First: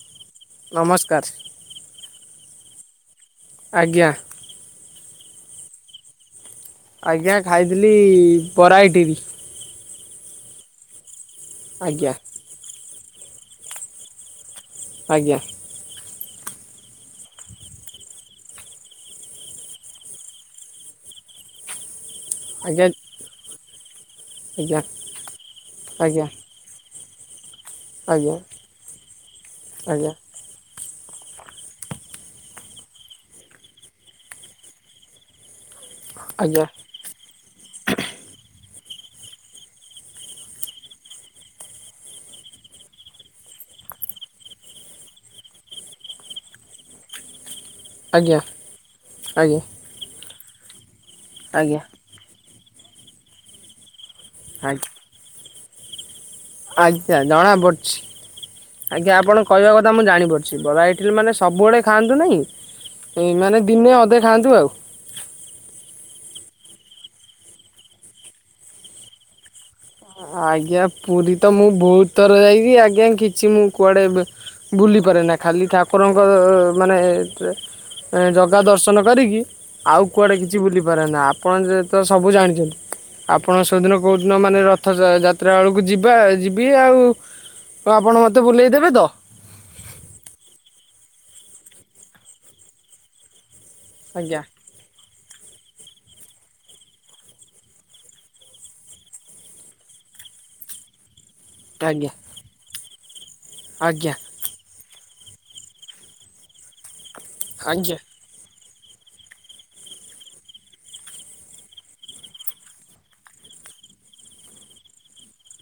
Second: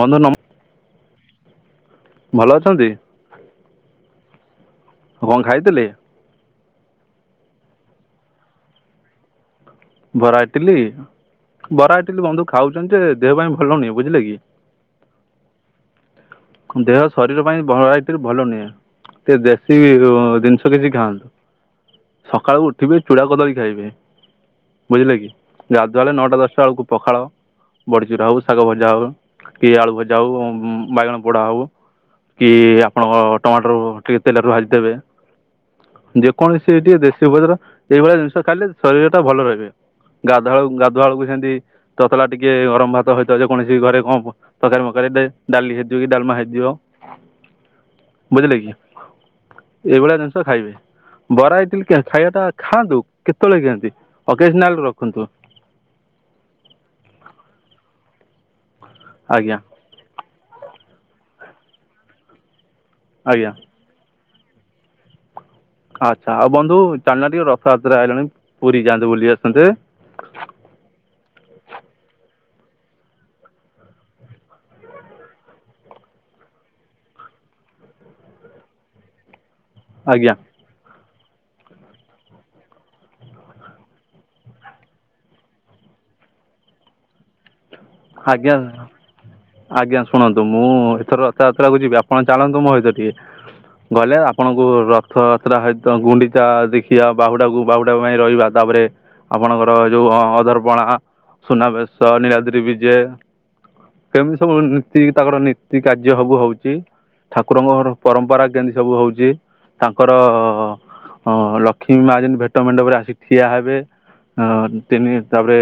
ବନ୍ଧୁ ନମ ନମସ୍କାର। ଭଲ ଅଛନ୍ତି? ଆଜ୍ଞା। ଆଉ କଁ ଖାଇଥିଲେ? ଆଜ୍ଞା ଖାଇଥିଲି ବରା ଇଟିଲି। ବରା ଇଟିଲି ବରା ଆଜ୍ଞା ଇଟିଲି ବନ୍ଧୁ ଖାଉଛନ୍ତି ଯେ ଦେହ ପାଇଁ ଭଲ ନୁହେଁ ବୁଝିଲେ କି? ଆଜ୍ଞା। ଦେହ ଶରୀର ପାଇଁ ଭ ଏ ଭଲ ନୁହେଁ। ଟିକେ ଦେଶୀ ଜିନିଷ କିଛି ଖାଆନ୍ତୁ ସକାଳୁ ଆଜ୍ଞା ଉଠିବେ ଚୂଡ଼ା କଦଳୀ ଖାଇବେ। ଆଜ୍ଞା ବୁଝିଲେ କି ଗାଧୁଆଳେ ଆଜ୍ଞା ନଅଟା ଦଶଟା ବେଳକୁ ପଖାଳ ବଡିଚୁରା ଆଜ୍ଞା ହଉ ଶାଗ ଭଜା ହଉ କି ଆଳୁ ଆଜ୍ଞା ଆଜ୍ଞା ଭଜା ହଉ ବାଇଗଣ ପୋଡା ହଉ କି ଆପଣଙ୍କ ଟମାଟର ଟିକେ ତେଲରେ ଭାଜିଦେବେ। ଆଜ୍ଞା ଯେକୌଣସି ଟିକେ ଦେଶୀ ଉପଚାର ଏଇଭଳିଆ ଜିନିଷ ଖାଇଲେ ଶରୀର ଟା ଭଲ ରହିବେ। ଗାଧୁଆଳୁ ଗାଧୁଆଳୁକୁ ସେମତି ତତଲା ଟିକେ ଗରମ ଭାତ ହେଇଥା ଯେ କୌଣସି ଘରେ କଣ ତକାରୀ ମକାରି ଡାଲି ହେଇ ଥିବ କି ଡାଲମା ହେଇଥିବ। ଆଜ୍ଞା ବୁଝିଲେ କି ଏଇଭଳିଆ ଜିନିଷ ଖାଇବେ ବରା ଆଜ୍ଞା ଇଟିଲି କ୍ୟା ଖାଇବାଟା ଖାଆନ୍ତୁ କେତେବେଳେ କେନ୍ତି ଅକେଜନାଲ ରଖନ୍ତୁ। ଆଚ୍ଛା ଜଣାପଡ଼ୁଛି ଆଜ୍ଞା ଆପଣ କହିବା କ ଥା ମୁଁ ଜାଣିପାରୁଛି ବରା ଇଟିଲି ମାନେ ସବୁବେଳେ ଖାଆନ୍ତୁ ନାହିଁ ଇଁ ଆଜ୍ଞା ମାନେ ଦିନେ ଅଧେ ଖାଆନ୍ତୁ ଆଉ। ଆଚ୍ଛା ଆଉ ବନ୍ଧୁ ଚାଲୁନ ଟିକେ ରଥଯାତ୍ରା ଆଇଲାଣି ପୁରୀ ଯାଆନ୍ତେ ବୁଲି ଆସନ୍ତେ। ଆଜ୍ଞା ପୁରୀ ତ ମୁଁ ବହୁତ ଥର ଯାଇଛିି ଆଜ୍ଞା କିଛି ମୁଁ କୁଆଡେ ଏବେ ବୁଲିପାରେନା ଖାଲି ଠାକୁରଙ୍କ ମାନେ ଅ ଜଗା ଦର୍ଶନ କରିକି ଆଉ ଆଜ୍ଞା କୁଆଡେ କି କିଛି ବୁଲିପାରେନା ଆପଣ ଯେହେତୁ ତ ସବୁ ଜାଣିଛନ୍ତି ଆପଣ ସେଦିନ କୋଉଦିନ ମାନେ ର ରଥ ଯା ଯାତ୍ରା ବେଳକୁ ଯିବା ଯିବି ଆଉ ଆପଣ ମୋତେ ଆଜ୍ଞା ବୁଲେଇ ଦେବେ ତ! ଆଜ୍ଞା ଶୁଣନ୍ତୁ ମୁଁ ଏଥର ରଥଯାତ୍ରାକୁ ଯିବି ଆପଣ ଚାଲନ୍ତୁ ମୋ ସହିତ ଟିକେ ଗଲେ ଆଜ୍ଞା ଆପଣଙ୍କ କୁ ରଥଯାତ୍ରା ହେତ ଗୁଣ୍ଡିଚା ଦେଖିବା ବାହୁଡ଼ାକୁ ବାହୁଡ଼ା ପାଇଁ ରହିବା ତାପରେ ଆପଣଙ୍କର ଏ ଯୋଉ ହଁ ଅଧରପଣା, ଆଜ୍ଞା ସୁନାବେଶ ନୀଳାଦ୍ରିବିଜେ ଆଜ୍ଞା। ସେ ସବୁ ନୀତି ତାଙ୍କର ନୀତି କାର୍ଯ୍ୟ ସବୁ ହଉଛି ଠାକୁରଙ୍କର ପରମ୍ପରା ଯେମିତି ସବୁ ହଉଛି ତାଙ୍କର ହଁ ଲକ୍ଷ୍ମୀ ମା ଯେମିତି ଭେଟ ମେଣ୍ଡପରେ ଆସିକି ଠିଆ ହେବେ ଅ ତିନି ତାପରେ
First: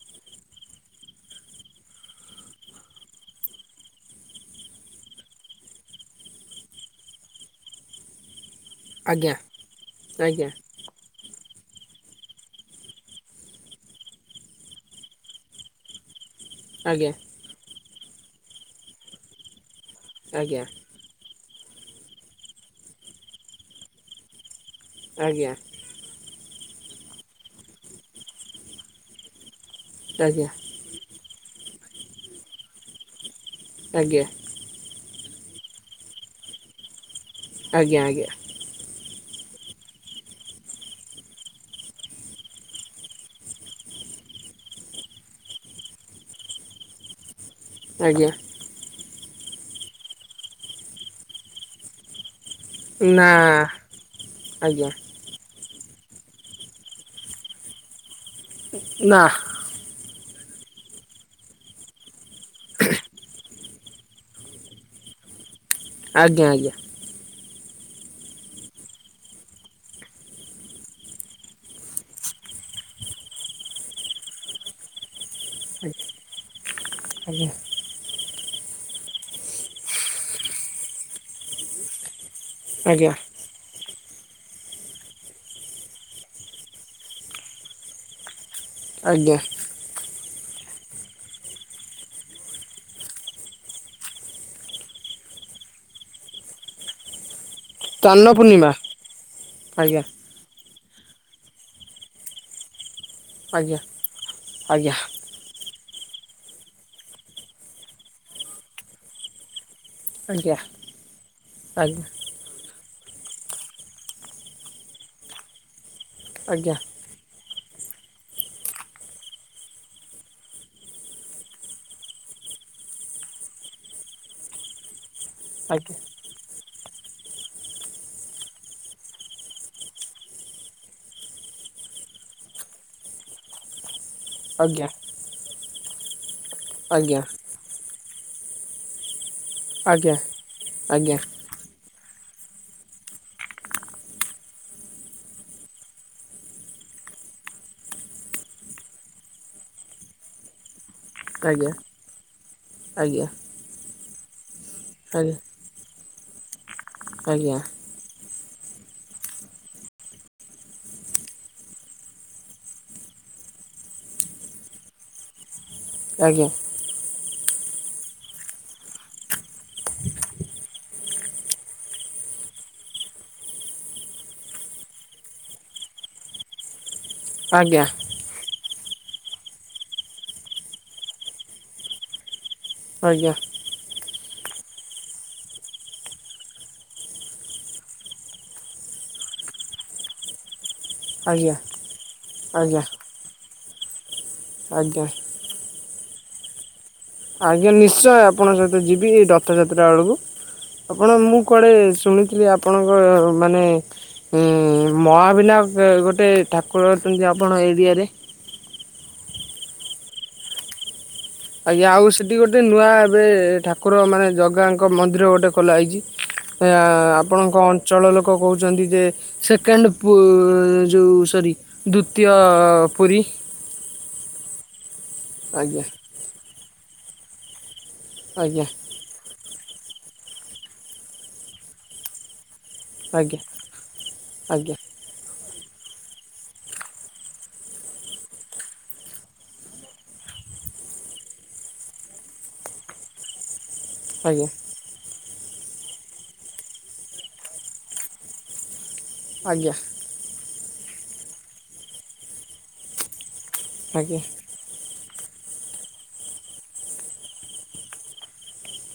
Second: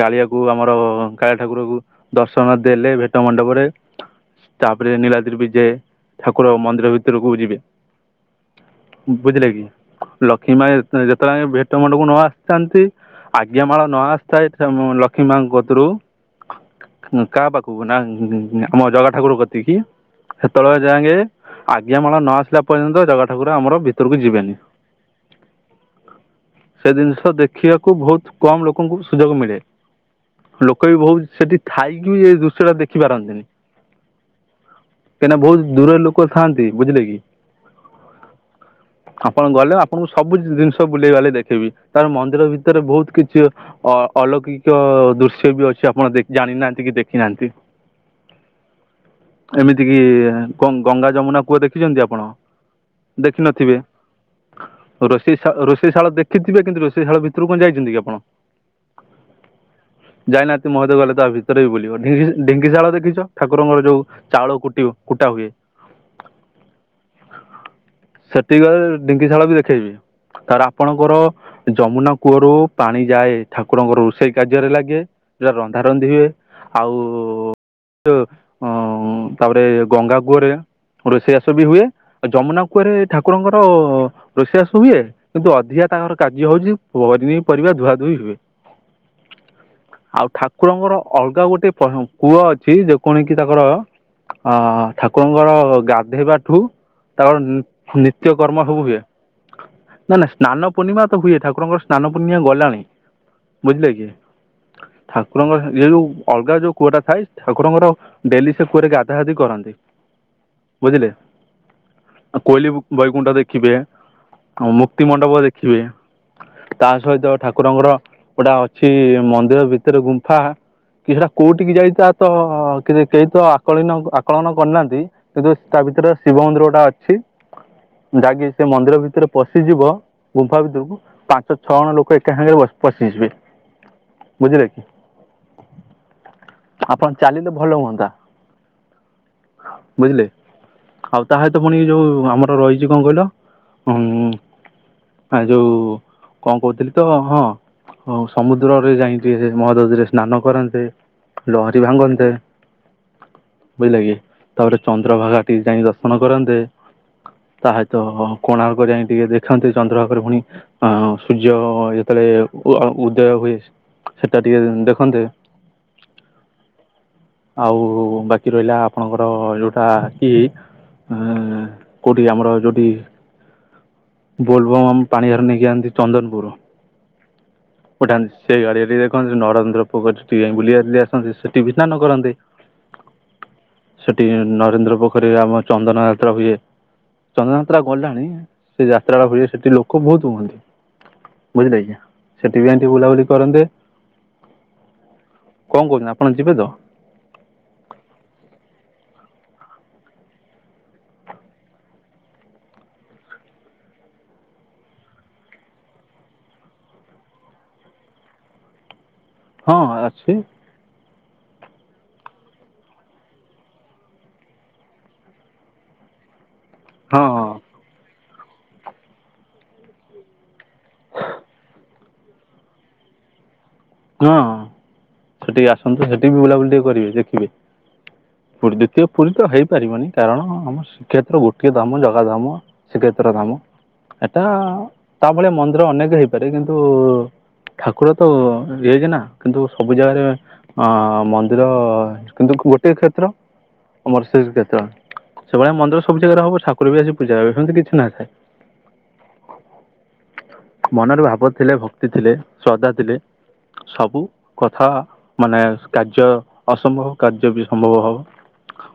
କାଳିଆକୁ ଆମର କାଳିଆ ଠାକୁରକୁ ଦର୍ଶନ ଦେଲେ ଭେଟ ମଣ୍ଡପରେ ତାପରେ ନିଳାଦ୍ରୀ ବିଜେ ଠାକୁର ମନ୍ଦିର ଭିତରକୁ ଯିବେ ଆଜ୍ଞା ବୁଝିଲେ କି ଆଜ୍ଞା ଲକ୍ଷ୍ମୀ ମା ଯେତେ ଯେତେବେଳେ ଆମେ ଭେଟ ମଣ୍ଡପକୁ ନ ଆସି ଥାଆନ୍ତି ଆଜ୍ଞା ମାଳ ନ ଆସିଥାଏ [unintelligible] ଲକ୍ଷ୍ମୀ ମାଆଙ୍କ କତିରୁ ଆଜ୍ଞା। କାହା ପାଖକୁ ନା ଆମ ଜଗା ଠାକୁର କତିକିି ଆଜ୍ଞା ହେତେବେଳେ ଯାଏଙ୍କେ ଆଜ୍ଞା ମାଳ ନ ଆସିଲା ପର୍ଯ୍ୟନ୍ତ ଜଗା ଠାକୁର ଆମର ଭିତରକୁ ଯିବେନି। ଆଜ୍ଞା। ସେ ଜିନିଷ ଦେଖିବାକୁ ବହୁତ କମ୍ ଲୋକଙ୍କୁ ସୁଯୋଗ ମିଳେ। ଆଜ୍ଞା ଆଜ୍ଞା। ଲୋକ ବି ବହୁତ୍ ସେଠି ଥାଇକି ବି ଏ ଦୃଶ୍ୟଟା ଦେଖିପାରନ୍ତିନି। ଆଜ୍ଞା। କାହିଁକିନା ବହୁତ ଦୂରରେ ଲୋକ ଥାଆନ୍ତି ବୁଝିଲେ କି? ଆଜ୍ଞା ଆଜ୍ଞା। ଆପଣ ଗଲେ ଆପଣଙ୍କୁ ସବୁ ଜିନିଷ ବୁଲେଇ ବାଲେଇ ଦେଖେଇବି ତାପରେ ମନ୍ଦିର ଭିତରେ ବହୁତ କିଛି ଅ ଅଲୌକିକ ଦୃଶ୍ୟ ବି ଅଛି ଆପଣ ଦେଖ ଜାଣିନାହାନ୍ତି କି ଦେଖିନାହାନ୍ତି। ଆଜ୍ଞା। ଏମିତି କି ଗଙ୍ଗ ଗଙ୍ଗା ଯମୁନା କୂଅ ଦେଖିଛନ୍ତି ଆପଣ? ନା ଦେଖିନଥିବେ ଆଜ୍ଞା ଆଉ ରୋଷ ସେ ଶା ରୋଷେଇ ଶାଳ ଦେଖିଥିବେ କିନ୍ତୁ ରୋଷେଇ ଶାଳ ଭିତରୁ କଣ ଯାଇଛନ୍ତି କି ଆପଣ? ନା। ଯାଇନାହାନ୍ତି ମହାଦେବ ଗଲେ ତା ଭିତରେ ବି ବୁଲିବ ଢିଙ୍କି ଢିଙ୍କିଶାଳ ଦେଖିଛ ଠାକୁରଙ୍କର ଯୋଉ ଚାଉଳ କୁଟିବ କୁଟା ହୁଏ। ଆଜ୍ଞା ଆଜ୍ଞା। ସେତିକିବେଳେ ଢିଙ୍କିଶାଳ ବି ଦେଖେଇବି। ତାପରେ ଆପଣଙ୍କର ଯମୁନା କୂଅରୁ ପାଣି ଯାଏ ଠାକୁରଙ୍କର ରୋଷେଇ କାର୍ଯ୍ୟରେ ଲାଗେ ଯୋଉଟା ରନ୍ଧା ରନ୍ଧି ହୁଏ ଆଉ ଆଜ୍ଞା। [inaudible] ଅ ତାପରେ ଗଙ୍ଗା କୂଅରେ ରୋଷେଇ ଚାସ ବି ହୁଏ। ଆଉ ଯମୁନା କୂଅରେ ଆଜ୍ଞା ଠାକୁରଙ୍କର ରୋଷେଇ ବାସ ହୁଏ କିନ୍ତୁ ଅଧିକା ତାଙ୍କର କାର୍ଯ୍ୟ ହଉଛି ପନି ପରିବା ଧୁଆଧୁଇ ହୁଏ। ଆଜ୍ଞା। ଆଉ ଠାକୁରଙ୍କର ଅଲଗା ଗୋଟେ ପ କୂଅ ଅଛି ଯୋଉ କଣ କି ତାଙ୍କର। ଅ ଠାକୁରଙ୍କର ଗାଧେଇବା ଠୁ ତାଙ୍କର। ସ୍ନାନ ନିତ୍ୟ କର୍ମ ପୂର୍ଣ୍ଣିମା ହବୁ ହଏ ଆଜ୍ଞା ନା ନା। ସ୍ନାନ ପୂର୍ଣ୍ଣିମା ତ ହୁଏ ଠାରଙ୍କର ସ୍ନାନ ପୂର୍ଣ୍ଣିମା ଗଲାଣି। ଆଜ୍ଞା ବୁଝିଲେ କି ଆଜ୍ଞା। ଠାକୁରଙ୍କର ଏ ଯଉଁ ଅଲଗା ଯଉ କୂଅଟା ଥାଏ ଠାକୁରଙ୍କର ଡେଲି ସେ କୂଅରେ ଗାଧା ଗାଧି କରନ୍ତି। ଆଜ୍ଞା ବୁଝିଲେ ଆ କୋଇଲି ବୈକୁଣ୍ଠ ଦେଖିବେ ଆଉ ମୁକ୍ତି ମଣ୍ଡପ ଦେଖିବେ। ଆଜ୍ଞା। ତା ସହିତ ଠାକୁରଙ୍କର ଗୋଟା ଅଛି ମନ୍ଦିର ଭିତରେ ଗୁମ୍ଫା। କି ସେଟା କୋଉଠିିକି ଯାଇ ତା ତ କେହି ତ ଆକଳିନ ଆକଳନ କରିନାହାନ୍ତି। ତା ଆଜ୍ଞା ଆଜ୍ଞା ଭିତରେ ଶିବ ମନ୍ଦିର ଗୋଟା ଅଛି ଯାଇକି ସେ ମନ୍ଦିର ଭିତରେ ପଶିଯିବ। ଗୁମ୍ଫା ଭିତରୁକୁ ପାଞ୍ଚ ଛଅ ଜଣ ଲୋକ ଏକା ସାଙ୍ଗରେ ପଶିଯିବେ। ବୁଝିଲେ କି। ଆଜ୍ଞା ଆପଣ ଚାଲିଲେ ଭଲ ହୁଅନ୍ତା ବୁଝିଲେ ଆଜ୍ଞା ଆଉ ତା ତ ପୁଣି ଯୋଉ ଆମର ରହିଛି କଣ କହିଲ ହୁଁ। ଆ ଯୋଉ କଣ କହୁଥିଲି ତ ହଁ ହଁ ହଉ ସମୁଦ ଦୂରରେ ଯାଇକି ମହୋଦଧିରେ ସ୍ନାନ କରନ୍ତେ ଆଜ୍ଞା ଆଜ୍ଞା ଲହରୀ ଭାଙ୍ଗନ୍ତେ। ଆଜ୍ଞା ବୁଝିଲେ କି ତାପରେ ଚନ୍ଦ୍ରଭାଗା ଆଜ୍ଞା ଟିକେ ଯାଇ ଦର୍ଶନ କରନ୍ତେ। ଆଜ୍ଞା। ତାହା ସହ କୋଣାର୍କ ଯାଇ ଟିକେ ଦେଖନ୍ତେ ଚନ୍ଦ୍ରଭାଗରେ ପୁଣି। ଅ ସୂର୍ଯ୍ୟ ଯେତେବେଳେ ଉଦୟ ହୁଏ ସେଟା ଟିକେ ଦେଖନ୍ତେ। ଆଜ୍ଞା। ଆଉ ବାକି ରହିଲା ଆପଣଙ୍କର ଯୋଉଟା କି କଉଠି ଆମର ଯଉଠି? ବୋଲବମ୍ ପାଣି ହେରା ନେଇକି ଯାଆନ୍ତି ଚନ୍ଦନପୁର। ଆଜ୍ଞା। ଉଠାନ୍ତି ସେ ଗାଡିଆରେ ଦେଖନ୍ତୁ ନରେନ୍ଦ୍ର ପୋଖୁରି ଟିକେ ଯାଇ ବୁଲି ଅସିଜାଇଥାନ୍ତେ ସେଠି ବି ସ୍ନାନ କରନ୍ତେ। ଆଜ୍ଞା। ସେଠି ନରେନ୍ଦ୍ର ପୋଖରୀରେ ଆମ ଚନ୍ଦନ ଯାତ ହୁଏ। ଚନ୍ଦନ ଯାତ୍ରା ଗଲାଣି ସେ ଯାତ୍ରାଟା ହୁଏ ସେଠି ଲୋକ ବହୁତ ହୁଅନ୍ତି। ବୁଝିଲେକି ସେଠି ପାଇଁ ଆଜ୍ଞା ଟିକେ ବୁଲାବୁଲି କରନ୍ତେ। ଆଜ୍ଞା। କଣ କହୁଛନ୍ତି ଆପଣ ଯିବେ ତ? ଆଜ୍ଞା ନିଶ୍ଚୟ ଆପଣଙ୍କ ସହିତ ଯିବି ରଥଯାତ୍ରା ବୁଳୁକୁ। ଆପଣ ମୁଁ କୁଆଡେ ଶୁଣିଥିଲି ଆପଣଙ୍କ ମାନେ ମହାବିନାୟକ ଗୋଟେ ଠାକୁର ଅଛନ୍ତି ଆପଣ ଏରିଆରେ? ହଁ ଅଛି। ଆଜ୍ଞା ଆଉ ସେଠି ଗୋଟେ ନୂଆ ଏବେ ଠାକୁର ମାନେ ଜଗାଙ୍କ ମନ୍ଦିର ଗୋଟେ ଖୋଲାହେଇଛି। ହଁ ହଁ ଆପଣଙ୍କ ଅଞ୍ଚଳ ଲୋକ କହୁଛନ୍ତି ଯେ ସେକେଣ୍ଡ ପୁ ଯଉ ସରି ଦ୍ଵିତୀୟ ପୁରୀ। ହଁ ସେଠିକି ଆଜ୍ଞା ଆସନ୍ତୁ ସେଠିକି ବି ବୁଲାବୁଲି ଟିକେ କରିବେ ଦେଖିବେ। ଆଜ୍ଞା ସେ ପୁରୀ ତ ହେଇପାରିବନି କାରଣ ଆମ ଶ୍ରୀକ୍ଷେତ୍ର ଗୋଟିଏ ଧାମ ଜଗା ଧାମ। ଶ୍ରୀକ୍ଷେତ୍ର ଆଜ୍ଞା ଧାମ ଏଟା ଆଜ୍ଞା ତା ଭଳିଆ ମନ୍ଦିର ଅନେକ ହେଇପାରେ କିନ୍ତୁ ଠାକୁର ତ ହେଇଜି ନା କିନ୍ତୁ ସବୁ ଜାଗାରେ ଅ ମନ୍ଦିର କିନ୍ତୁ ଗୋଟେ କ୍ଷେତ୍ର। ଅମ ଆଜ୍ଞା ଶ୍ରୀକ୍ଷେତ୍ର ସେଭଳିଆ ମନ୍ଦିର ସବୁ ଜାଗାରେ ହବ ଠାକୁର ବି ଆସି ପୂଜା ହେବେ ସେମିତି କିଛି ନଥାଏ। ଆଜ୍ଞା। ମନରେ ଭାବ ଥିଲେ, ଭକ୍ତି ଥିଲେ, ଶ୍ରଦ୍ଧା ଥିଲେ ଆଜ୍ଞା ସବୁ କଥା ମାନେ, କାର୍ଯ୍ୟ ଅସମ୍ଭବ କାର୍ଯ୍ୟ ବି ସମ୍ଭବ ହବ।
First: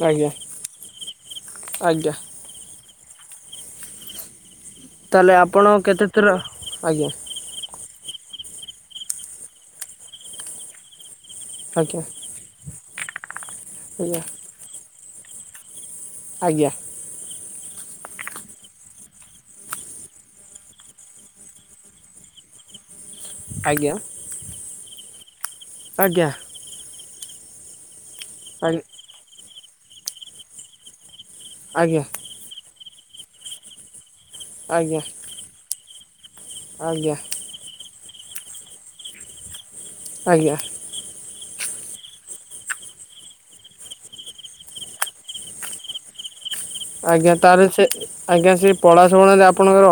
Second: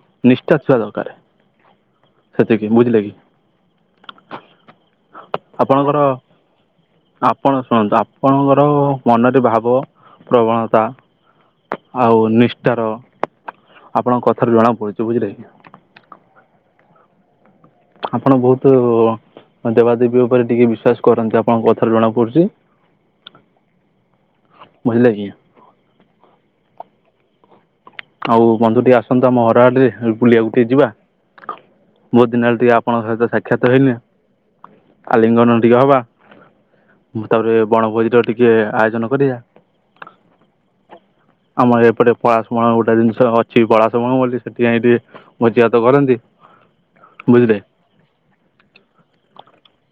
ଆଜ୍ଞା ନିଷ୍ଠା ଥିବା ଦରକାର। ଆଜ୍ଞା ସେତିକି ବୁଝିଲେ କି? ତାହେଲେ ଆପଣ ଆପଣଙ୍କର, କେତେଥର ଆଜ୍ଞା ଆପଣ ଶୁଣନ୍ତୁ ଆପଣଙ୍କର ମନରେ ଭାବ ପ୍ରବଣତା ଆଜ୍ଞା ଆଉ ନିଷ୍ଠାର, ଆଜ୍ଞା ଆପଣଙ୍କ କଥାରୁ ଜଣା ପଡୁଛି ବୁଝିଲେ କି। ଆଜ୍ଞା। ଆପଣ ବହୁତ ଦେବାଦେବୀ ଉପରେ ଟିକେ ବିଶ୍ଵାସ କରନ୍ତି, ଆପଣଙ୍କ କଥାରୁ ଜଣା ପଡୁଚି। ଆଜ୍ଞା। ବୁଝିଲେ କି? ଆଜ୍ଞା। ଆଉ ଆଜ୍ଞା ବନ୍ଧୁ ଟିକେ ଆସନ୍ତୁ ଆମ ଘର ଆଡ଼େ, ବୁଲିବାକୁ ଟିକେ ଯିବା। ଆଜ୍ଞା। ବହୁତ ଦିନ ହେଲା, ଟିକେ ଆପଣଙ୍କ ସହିତ ସାକ୍ଷାତ ହେଇନି। ଆଜ୍ଞା ଆଲିଙ୍ଗନ ଟିକେ ହବା, ଆଜ୍ଞା ତାପରେ ବଣଭୋଜି ଟ ଟି ଟିକେ ଆୟୋଜନ କରିବା। ଆଜ୍ଞା। ଆମର ଏପଟେ ପଳାଶ୍ରମ ଟା ଜିନିଷ ଅଛି ପଳାଶ ବଣ ବୋଲି, ସେଠି ଯାଇ ଟିକେ ଭୋଜିଭାତ କରନ୍ତେ। ଆଜ୍ଞା ତାହେଲେ ସେ ଆଜ୍ଞା ସେ ପଳାଶୁଣୀରେ, ଆପଣଙ୍କର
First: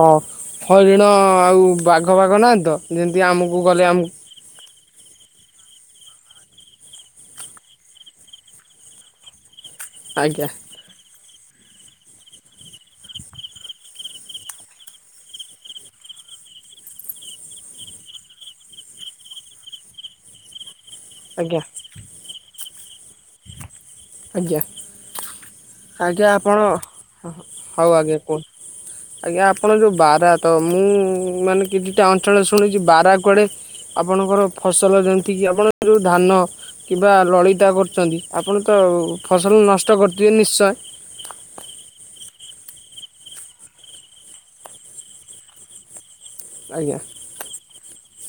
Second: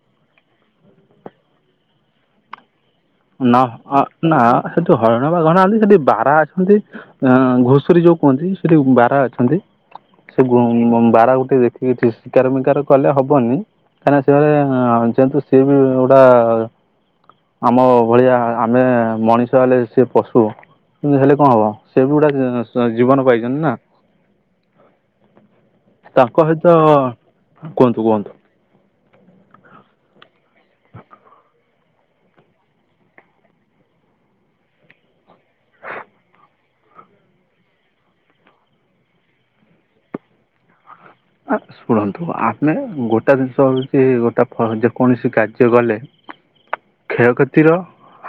ହରିଣ ଆଉ ବାଘ ପାଘ ନାହାନ୍ତି ତ? ଯେମିତି ଆମକୁ ନା ଗଲେ ଆମ ନା ସେଠି ହରିଣ, ବାଘ ନାହାନ୍ତି। ସେଠି ବାରହା ଅଛନ୍ତି। ଅ ଘୁଷୁରୀ ଯୋଉ କୁହନ୍ତି ସେଠି ବାରହା ଅଛନ୍ତି, ସେ ଆଜ୍ଞା ଗୋ ବାରହା ଗୋଟେ ଦେ ଏଠି ଶିକାର ମିକାର କଲେ ହବନି। କାହିଁକି ସେ ଯେହେତୁ ସିଏ ବି ଗୁଡା ଆମ ଭଳିଆ ଆମେ ମଣିଷ ହେଲେ ସେ ପଶୁ, କିନ୍ତୁ ହେଲେ କଣ ଆଜ୍ଞା ହବ ସେ ବି ଗୁଟେ ଜୀବନ ପାଇଚନ୍ତି ନା। ଆଜ୍ଞା ଆଜ୍ଞା ତାଙ୍କ ଆପଣ, ସହିତ ହଉ କୁହନ୍ତୁ ଆଜ୍ଞା କୁହନ୍ତୁ କୁହ ଆଜ୍ଞା ଆପଣ ଯୋଉ ବାରହା, ତ ମୁଁ ମାନେ କିଛିଟା ଅଞ୍ଚଳ ଶୁଣିଛି ବାରହା କୁଆଡେ ଆପଣଙ୍କର ଫସଲ ଯେମିତିକି, ଆପଣ ଯୋଉ ଧାନ କିମ୍ବା ଲଳିତା କରୁଛନ୍ତି। ଆପଣ ତ ଫସଲ ନଷ୍ଟ କରୁଥିବେ ନିଶ୍ଚୟ। ଆ ଶୁଣନ୍ତୁ ଆମେ ଗୋଟା ଜିନିଷ ହଉଛି, ଗୋଟା ଫ ଯେକୌଣସି କାର୍ଯ୍ୟ କଲେ ଆଜ୍ଞା। କ୍ଷୟକ୍ଷତିର,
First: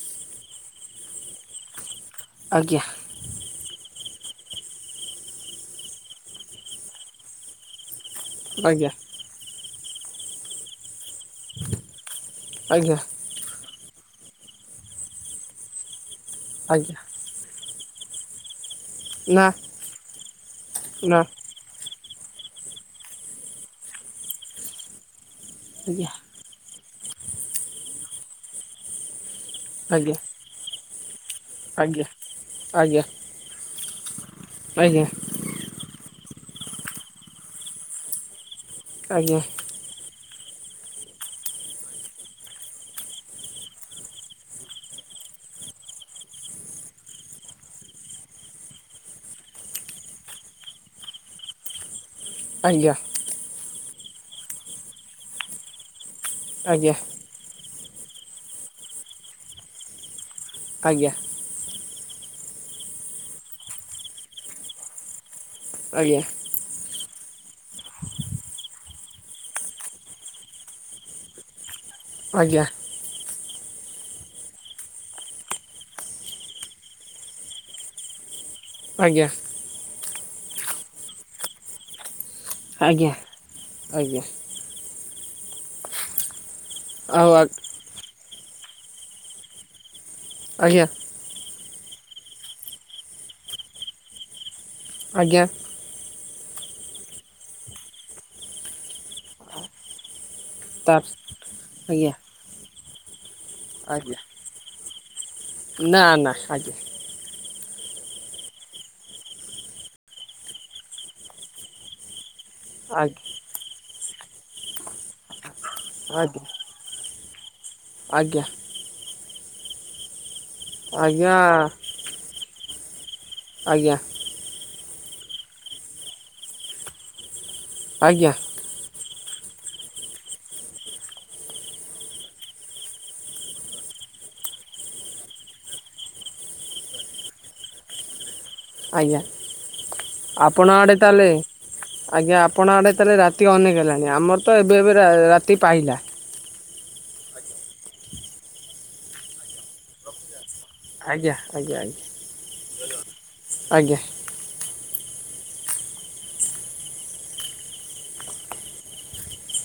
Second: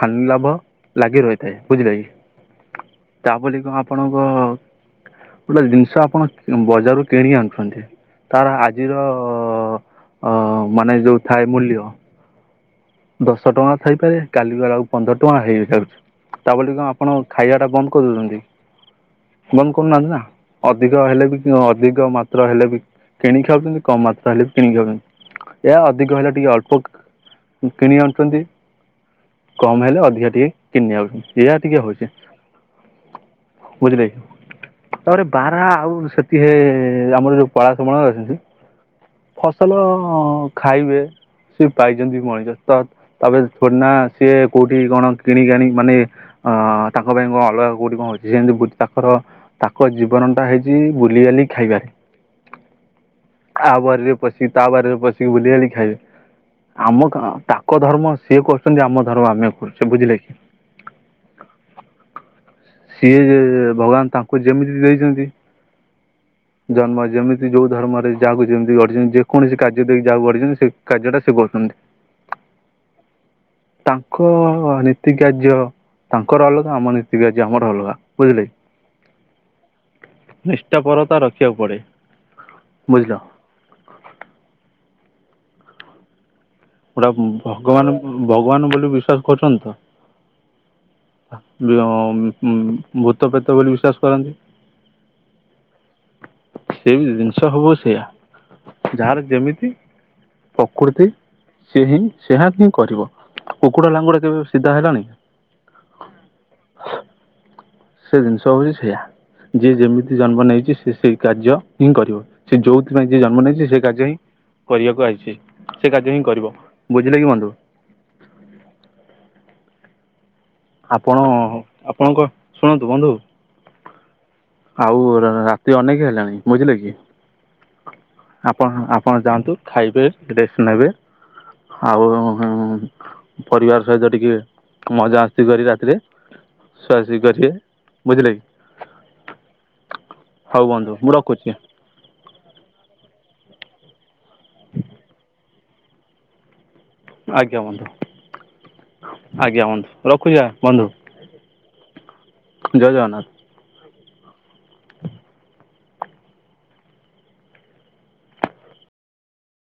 ହାନି ଲାଭ ଲାଗି ରହିଥାଏ ବୁଝିଲେ କି। ଆଜ୍ଞା। ତା ବୋଲି କଣ ଆପଣଙ୍କ, ଗୋଟେ ଜିନିଷ ଆପଣ ବଜାରରୁ କିଣି ଆଣୁଛନ୍ତି। ତାର ଆଜ୍ଞା ଆଜିର ଅ ମାନେ ଯୋଉ ଥାଏ ମୂଲ୍ୟ ଆଜ୍ଞା। ଦଶ ଟଙ୍କା ଥାଇପାରେ, କାଲି ଗଲାବେଳକୁ ପନ୍ଦର ଟଙ୍କା ହେଇଯାଉଛି। ତା ବୋଲି କଣ ଆଜ୍ଞା ଆପଣ ଖାଇବାଟା ବନ୍ଦ କରିଦଉଛନ୍ତି, ନା ବନ୍ଦ କରୁନାହାନ୍ତି ନା। ଅଧିକ ନା ହେଲେ ବି ଅଧିକ ମାତ୍ର ହେଲେ ବି କିଣିକି ଖାଉଛନ୍ତି, କମ୍ ମାତ୍ର ହେଲେ ବି କିଣିକି ଖାଉଛନ୍ତି। ଏଇଆ ଆଜ୍ଞା ଅଧିକ ହେଲେ ଟିକେ ଅଳ୍ପ କିଣି ଆଣୁଛନ୍ତି, କମ୍ ହେଲେ ଆଜ୍ଞା ଅଧିକା ଟିକେ କିଣି ନେଇଆଉଛନ୍ତି। ଏଇଆ ଟିକେ ଆଜ୍ଞା ହଉଛି ବୁଝିଲେ କି, ଆଜ୍ଞା ତାପରେ ବାରହା ଆଉ ସେତିକି ରେ ଆମର ଯୋଉ ପଳାଶ ବଣ ଅଛନ୍ତି ଆଜ୍ଞା। ଫସଲ ଖାଇବେ, ସେ ପାଇଛନ୍ତି ମ ତ ତାପରେ ଥୋଡିନା ସିଏ କୋଉଠି କଣ କିଣିକି ଆଣି ମାନେ ଅ ତାଙ୍କ ପାଇଁ କଣ ଅଲଗା କୋଉଠି କଣ ଅଛି ସେମିତି ବୁଝି ତାଙ୍କର ତାଙ୍କ ଜୀବନ ଟା ହେଇଛି ବୁଲିିବାଲି ଖାଇବାରେ ଆଜ୍ଞା। ଆ ବାରିରେ ପଶି ତା ବାରିରେ ପଶି ବୁଲିବାଲି ଖାଇବେ ଆଜ୍ଞା ଆମ କା ତାଙ୍କ ଧର୍ମ ସିଏ କରୁଛନ୍ତି ଆମ ଧର୍ମ ଆମେ କରୁଛେ ବୁଝିଲେ କି ଆଜ୍ଞା। ସିଏ ଯେ ଭଗବାନ ତାଙ୍କୁ ଯେମିତି ଦେଇଛନ୍ତି ଆଜ୍ଞା। ଜନ୍ମ ଯେମିତି ଯୋଉ ଧର୍ମରେ ଯାହାକୁ ଯେମିତି ଗଢିଛନ୍ତି ଯେକୌଣସି କାର୍ଯ୍ୟ ଦେଇକି ଯାହାକୁ ଗଢିଛନ୍ତି ସେ କାର୍ଯ୍ୟଟା ସେ କରୁଛନ୍ତି। ଆଜ୍ଞା। ତାଙ୍କ ନୀତି କାର୍ଯ୍ୟ ତାଙ୍କର ଅଲଗା ଆମ ନୀତି କାର୍ଯ୍ୟ ଆମର ଅଲଗା ବୁଝିଲେ କି ଆଜ୍ଞା। ନିଷ୍ଠାପରତା ରଖିବାକୁ ପଡେ। ଆଜ୍ଞା ବୁଝିଲ ଆଜ୍ଞା। ଗୋଟା ଆଉ ଭଗବାନ ଙ୍କୁ ଭଗବାନ ବୋଲି ବିଶ୍ଵାସ କରୁଛନ୍ତି ତ? ଆଜ୍ଞା। ଅ ଉମ ଭୂତ ପେତ ବୋଲି ବିଶ୍ଵାସ କରନ୍ତି ଆଜ୍ଞା। ସେମିତି ଜିନିଷ ହବ ସେଇୟା ଯାହାର ଯେମିତି ତା ପ୍ରକୃତି ସେ ହିଁ ଆଜ୍ଞା ସେହା ହିଁ କରିବ କୁକୁର ଆଜ୍ଞା ଲାଙ୍ଗୁଡ କେବେ ସିଧା ହେଲାଣି। ନା ନା ଆଜ୍ଞା। ସେ ଜିନିଷ ହଉଛି ସେୟା, ଯିଏ ଯେମିତି ଜନ୍ମ ନେଇଛି ସିଏ ସେଇ କାର୍ଯ୍ୟ ହିଁ କରିବ। ସେ ଯୋଉଥିପାଇଁ ଯିଏ ଆଜ୍ଞା ଜନ୍ମ ନେଇଛି ସେ କାର୍ଯ୍ୟ ହିଁ କରିଆକୁ ଆଇଛି ସିଏ, ସେ କାର୍ଯ୍ୟ ହିଁ ଆଜ୍ଞା କରିବ। ବୁଝିଲେ କି ବନ୍ଧୁ। ଆଜ୍ଞା। ଆପଣ ଆଜ୍ଞା ଆପଣଙ୍କ ଶୁଣନ୍ତୁ ବନ୍ଧୁ ଆଜ୍ଞା। ଆଉ ର ରାତି ଅନେକେ ହେଲାଣି ବୁଝିଲେ କି ଆଜ୍ଞା। ଆପଣ ଆପଣ ଯାଆନ୍ତୁ ଖାଇବେ ରେଷ୍ଟ୍ ନେବେ ଆଉ ପରିବାର ସହିତ ଟିକେ ମଜାମସ୍ତି କରିବେ ରାତିରେ ସୁଆ ସୁଇ କରିବେ, ବୁଝିଲେ କି ଆଜ୍ଞା ହଉ ଆପଣ ବନ୍ଧୁ ଆଡ଼େ ତା ମୁଁ ହେଲେ ରଖୁଛି ଆଜ୍ଞା ଆପଣ ଆଡେ ତାହେଲେ ରାତି ଅନେକ ହେଲାଣି ଆମର ତ ଏବେ ଏବେ ରା ରାତି ପାଇଲା ଆଜ୍ଞା ବନ୍ଧୁ ଆଜ୍ଞା ବନ୍ଧୁ ରଖୁଚି ବନ୍ଧୁ ଆଜ୍ଞା ଆଜ୍ଞା ଆଜ୍ଞା ଜୟ ଜଗନ୍ନାଥ। ଆଜ୍ଞା।